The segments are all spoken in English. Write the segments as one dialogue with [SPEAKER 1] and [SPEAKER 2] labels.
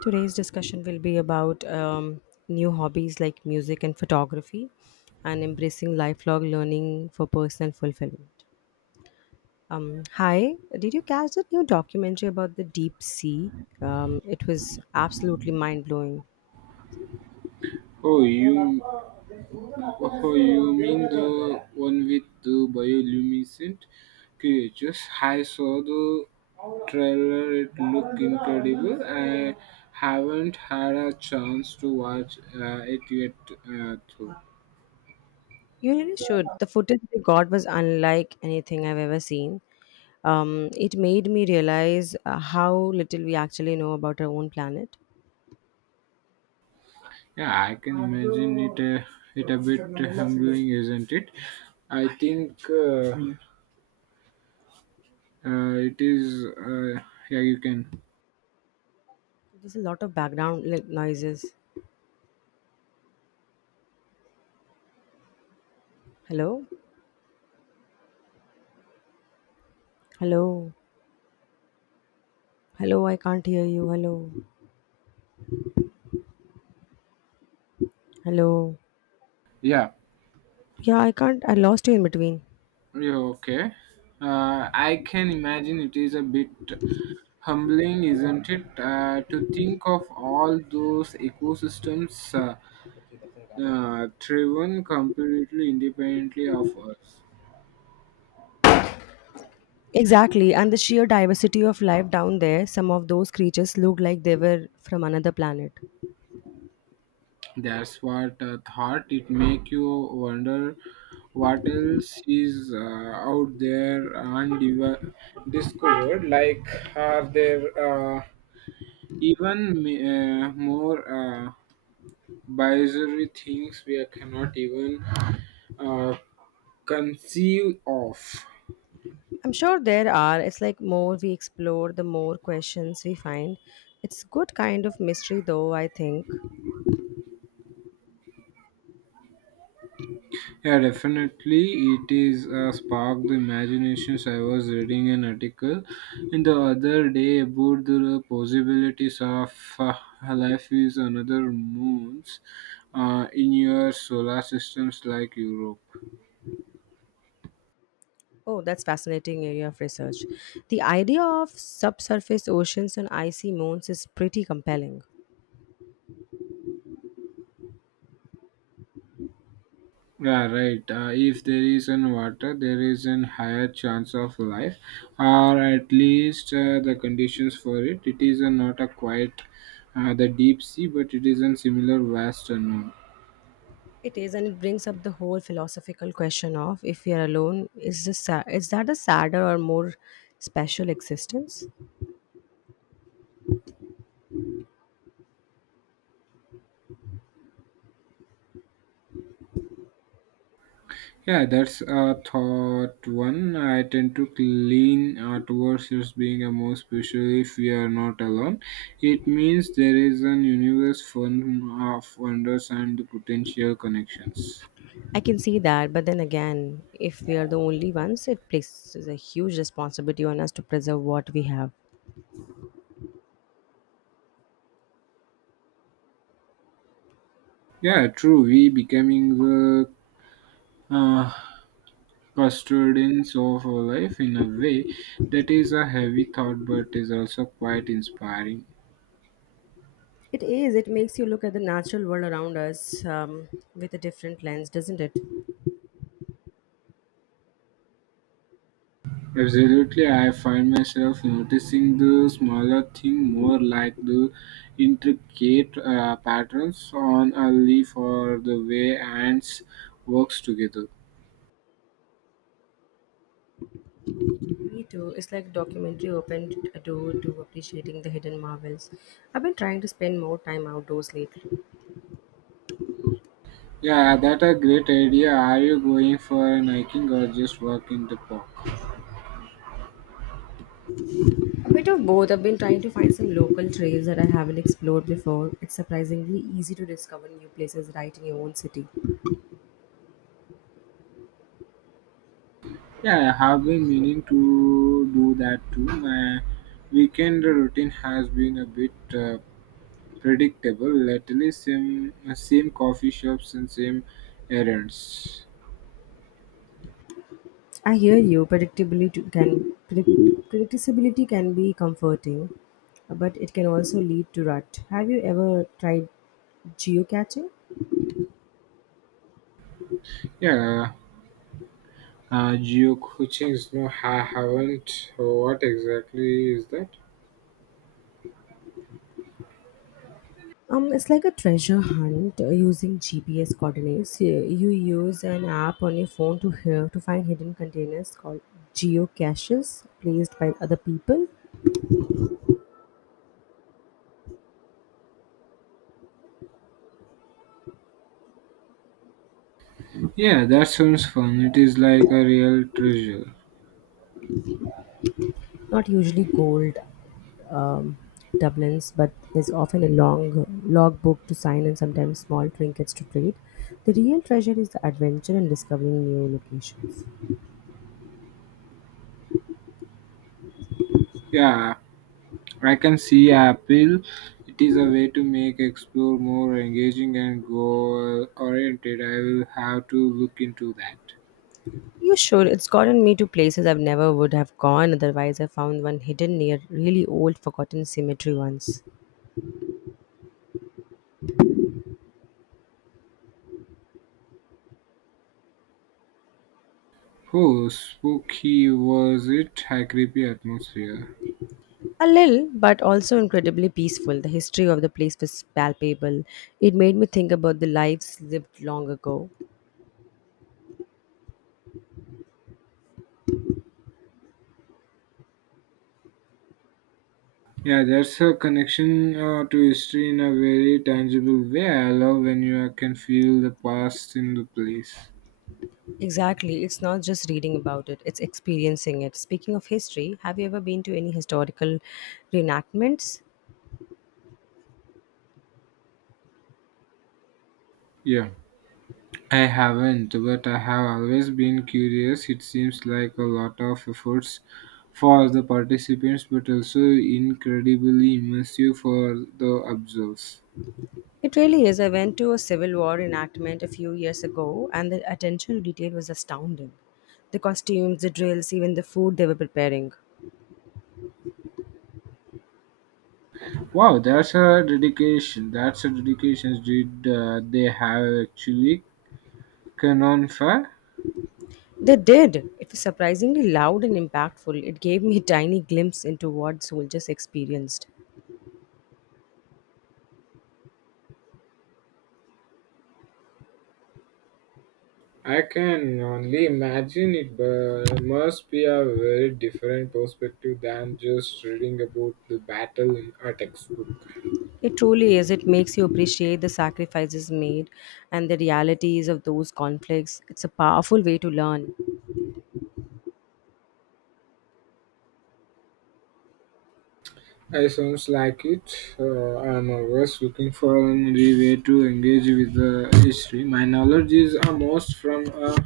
[SPEAKER 1] Today's discussion will be about new hobbies like music and photography and embracing lifelong learning for personal fulfillment. Hi, did you catch that new documentary about the deep sea? It was absolutely mind blowing.
[SPEAKER 2] Oh, you, oh, you mean the one with the bioluminescent creatures? I saw the trailer; it looked incredible. I haven't had a chance to watch it yet, though.
[SPEAKER 1] You really should. The footage we got was unlike anything I've ever seen. It made me realize how little we actually know about our own planet.
[SPEAKER 2] Yeah, I can imagine it. It a bit humbling, isn't it? I think it is. Yeah, you can.
[SPEAKER 1] There's a lot of background like, noises. Hello? Hello? Hello, I can't hear you. Hello. Hello.
[SPEAKER 2] Yeah.
[SPEAKER 1] Yeah, I can't. I lost you in between.
[SPEAKER 2] Yeah, okay. I can imagine it is a bit humbling, isn't it? To think of all those ecosystems driven completely independently of us.
[SPEAKER 1] Exactly. And the sheer diversity of life down there, some of those creatures look like they were from another planet.
[SPEAKER 2] That's what thought it make you wonder what else is out there undiscovered. Like, are there even more? Bizarre things we cannot even uh, conceive of.
[SPEAKER 1] I'm sure there are. It's like more we explore, the more questions we find. It's good kind of mystery though, I think.
[SPEAKER 2] Yeah, definitely. It is sparked the imaginations. I was reading an article in the other day about the possibilities of life is another moons in your solar systems like Europe.
[SPEAKER 1] Oh, that's fascinating area of research. The idea of subsurface oceans and icy moons is pretty compelling.
[SPEAKER 2] Yeah, right. If there is an water, there is an higher chance of life, or at least the conditions for it. It is not a quiet, the deep sea, but it is a similar vast unknown.
[SPEAKER 1] It is, and it brings up the whole philosophical question of if we are alone, is that a sadder or more special existence?
[SPEAKER 2] Yeah, that's a thought one. I tend to lean towards this being a more special if we are not alone. It means there is an universe full of wonders and potential connections.
[SPEAKER 1] I can see that, but then again, if we are the only ones, it places a huge responsibility on us to preserve what we have.
[SPEAKER 2] Yeah, true. We becoming the uh, custodians of our life in a way that is a heavy thought but is also quite inspiring.
[SPEAKER 1] It is. It makes you look at the natural world around us with a different lens, doesn't it?
[SPEAKER 2] Absolutely, I find myself noticing the smaller thing more like the intricate patterns on a leaf or the way ants works together.
[SPEAKER 1] Me too. It's like documentary opened a door to appreciating the hidden marvels. I've been trying to spend more time outdoors lately.
[SPEAKER 2] Yeah, that a great idea. Are you going for an hiking or just walk in the park?
[SPEAKER 1] A bit of both. I've been trying to find some local trails that I haven't explored before. It's surprisingly easy to discover new places right in your own city.
[SPEAKER 2] Yeah, I have been meaning to do that too. My weekend routine has been a bit predictable, at least same, same coffee shops and same errands.
[SPEAKER 1] I hear you. Predictability can be comforting, but it can also lead to rut. Have you ever tried geocaching?
[SPEAKER 2] Yeah, geocaching, no, I haven't. What exactly is that?
[SPEAKER 1] It's like a treasure hunt using GPS coordinates. You use an app on your phone to hear to find hidden containers called geocaches placed by other people.
[SPEAKER 2] Yeah, that sounds fun. It is like a real treasure.
[SPEAKER 1] Not usually gold um, doubloons, but there's often a long log book to sign and sometimes small trinkets to trade. The real treasure is the adventure and discovering new locations.
[SPEAKER 2] Yeah, I can see appeal. It is a way to make explore more engaging and goal oriented. I will have to look into that.
[SPEAKER 1] You sure? It's gotten me to places I've never would have gone otherwise. I found one hidden near really old, forgotten cemetery once.
[SPEAKER 2] Oh, spooky was it? High creepy atmosphere.
[SPEAKER 1] A little, but also incredibly peaceful. The history of the place was palpable. It made me think about the lives lived long ago.
[SPEAKER 2] Yeah, that's a connection to history in a very tangible way. I love when you can feel the past in the place.
[SPEAKER 1] Exactly. It's not just reading about it, it's experiencing it. Speaking of history, have you ever been to any historical reenactments?
[SPEAKER 2] Yeah, I haven't, but I have always been curious. It seems like a lot of efforts for the participants, but also incredibly immersive for the observers.
[SPEAKER 1] It really is. I went to a Civil War enactment a few years ago, and the attention to detail was astounding. The costumes, the drills, even the food they were preparing.
[SPEAKER 2] Wow, that's a dedication. That's a dedication. Did they have actually canon fire?
[SPEAKER 1] They did. It was surprisingly loud and impactful. It gave me a tiny glimpse into what soldiers experienced.
[SPEAKER 2] I can only imagine it but must be a very different perspective than just reading about the battle in a textbook.
[SPEAKER 1] It truly is. It makes you appreciate the sacrifices made and the realities of those conflicts. It's a powerful way to learn.
[SPEAKER 2] I sounds like it. I'm always looking for a new way to engage with the history. My knowledge is most from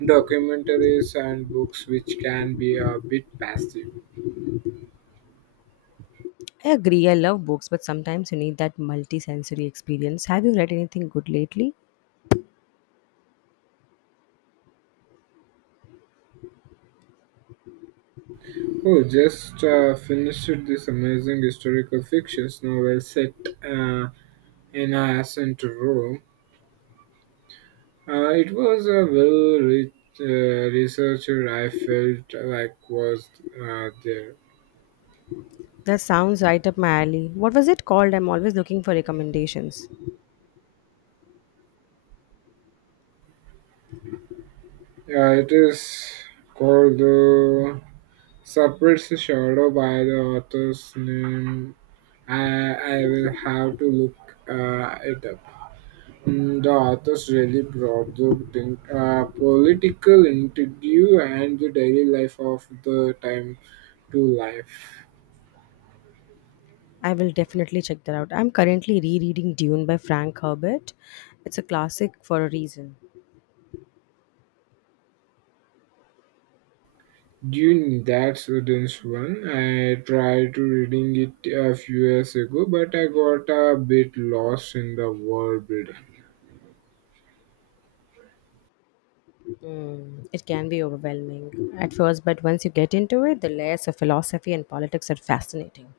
[SPEAKER 2] documentaries and books, which can be a bit passive.
[SPEAKER 1] I agree. I love books, but sometimes you need that multi-sensory experience. Have you read anything good lately?
[SPEAKER 2] Oh, just finished this amazing historical fiction novel set uh, in ancient Rome. It was a well researcher I felt like was there.
[SPEAKER 1] That sounds right up my alley. What was it called? I'm always looking for recommendations.
[SPEAKER 2] Yeah, it is called the Suppressed Shadow by the author's name. I, I will have to look it up. Mm, the authors really brought the thing, political interview and the daily life of the time to life.
[SPEAKER 1] I will definitely check that out. I'm currently rereading Dune by Frank Herbert. It's a classic for a reason.
[SPEAKER 2] Dude, that's a dense one. I tried to reading it a few years ago, but I got a bit lost in the world building.
[SPEAKER 1] Mm, it can be overwhelming at first, but once you get into it, the layers of philosophy and politics are fascinating.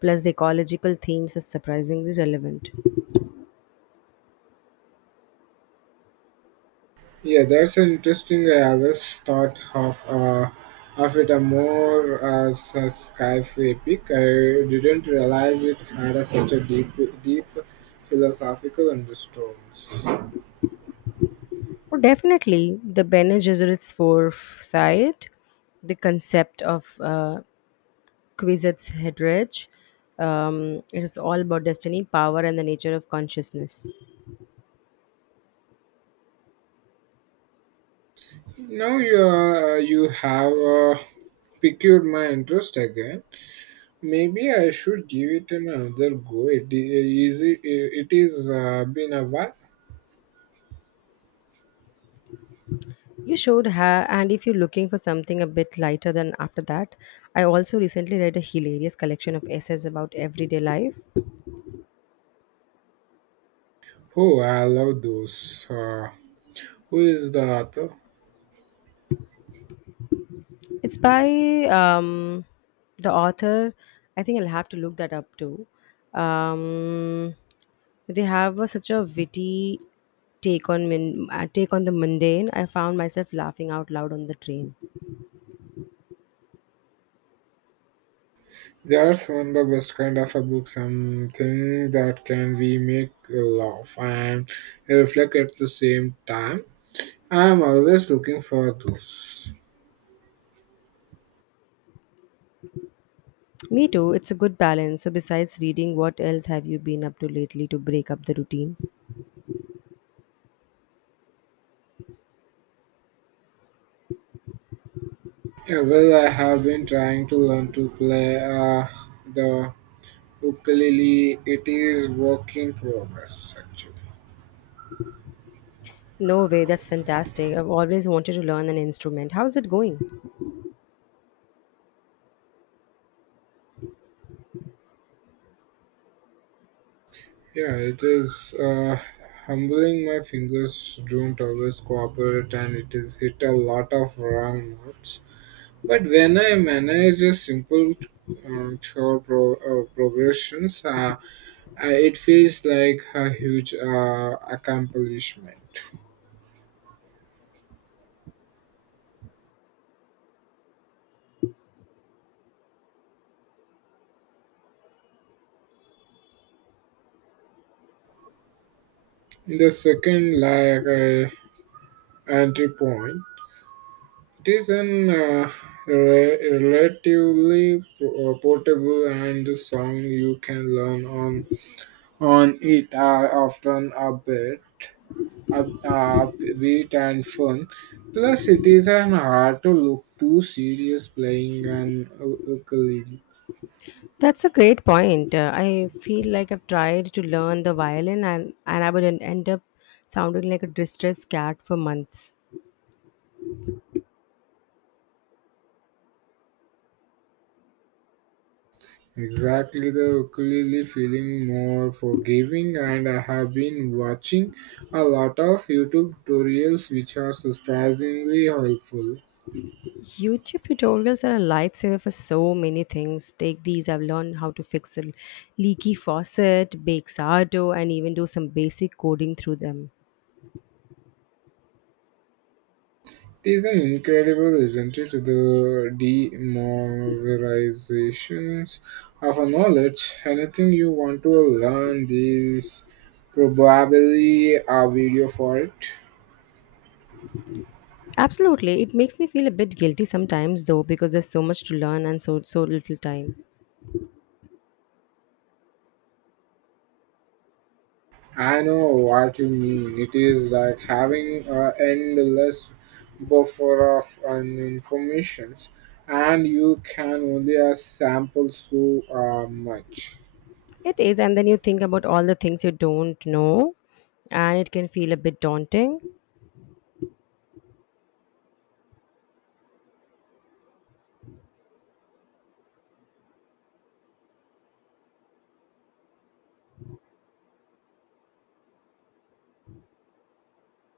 [SPEAKER 1] Plus, the ecological themes are surprisingly relevant.
[SPEAKER 2] Yeah, that's an interesting. I always thought of it a more as a sci-fi epic. I didn't realize it had a, such a deep philosophical undertones.
[SPEAKER 1] Well, definitely, the Bene Gesserit's foresight, the concept of Quizette's headrage, it is all about destiny, power, and the nature of consciousness.
[SPEAKER 2] Now you have piqued my interest again. Maybe I should give it another go. It is. It is been a while.
[SPEAKER 1] You should have, and if you're looking for something a bit lighter than after that, I also recently read a hilarious collection of essays about everyday life.
[SPEAKER 2] Oh, I love those. Who is the author?
[SPEAKER 1] It's by the author. I think I'll have to look that up too. Um, they have a, such a witty take on the mundane. I found myself laughing out loud on the train.
[SPEAKER 2] That's one of the best kind of a book, something that can be make laugh and reflect at the same time. I am always looking for those.
[SPEAKER 1] Me too. It's a good balance. So besides reading, what else have you been up to lately to break up the routine?
[SPEAKER 2] Yeah, well, I have been trying to learn to play the ukulele. It is work in progress, actually.
[SPEAKER 1] No way. That's fantastic. I've always wanted to learn an instrument. How's it going?
[SPEAKER 2] Yeah, it is humbling. My fingers don't always cooperate, and it is hit a lot of wrong notes. But when I manage a simple chord progressions, it feels like a huge accomplishment. The second, like entry point, it is an relatively portable and the song you can learn on it are often a bit upbeat and fun. Plus, it isn't hard to look too serious playing an ukulele.
[SPEAKER 1] That's a great point. I feel like I've tried to learn the violin and I would end up sounding like a distressed cat for months.
[SPEAKER 2] Exactly, the ukulele feeling more forgiving, and I have been watching a lot of YouTube tutorials which are surprisingly helpful.
[SPEAKER 1] YouTube tutorials are a lifesaver for so many things. Take these, I've learned how to fix a leaky faucet, bake sourdough, and even do some basic coding through them.
[SPEAKER 2] It is an incredible, isn't it? The demoralizations of a knowledge. Anything you want to learn, this probably a video for it.
[SPEAKER 1] Absolutely. It makes me feel a bit guilty sometimes though because there's so much to learn and so little time.
[SPEAKER 2] I know what you mean. It is like having an endless buffer of an informations, and you can only sample so much.
[SPEAKER 1] It is and then you think about all the things you don't know and it can feel a bit daunting.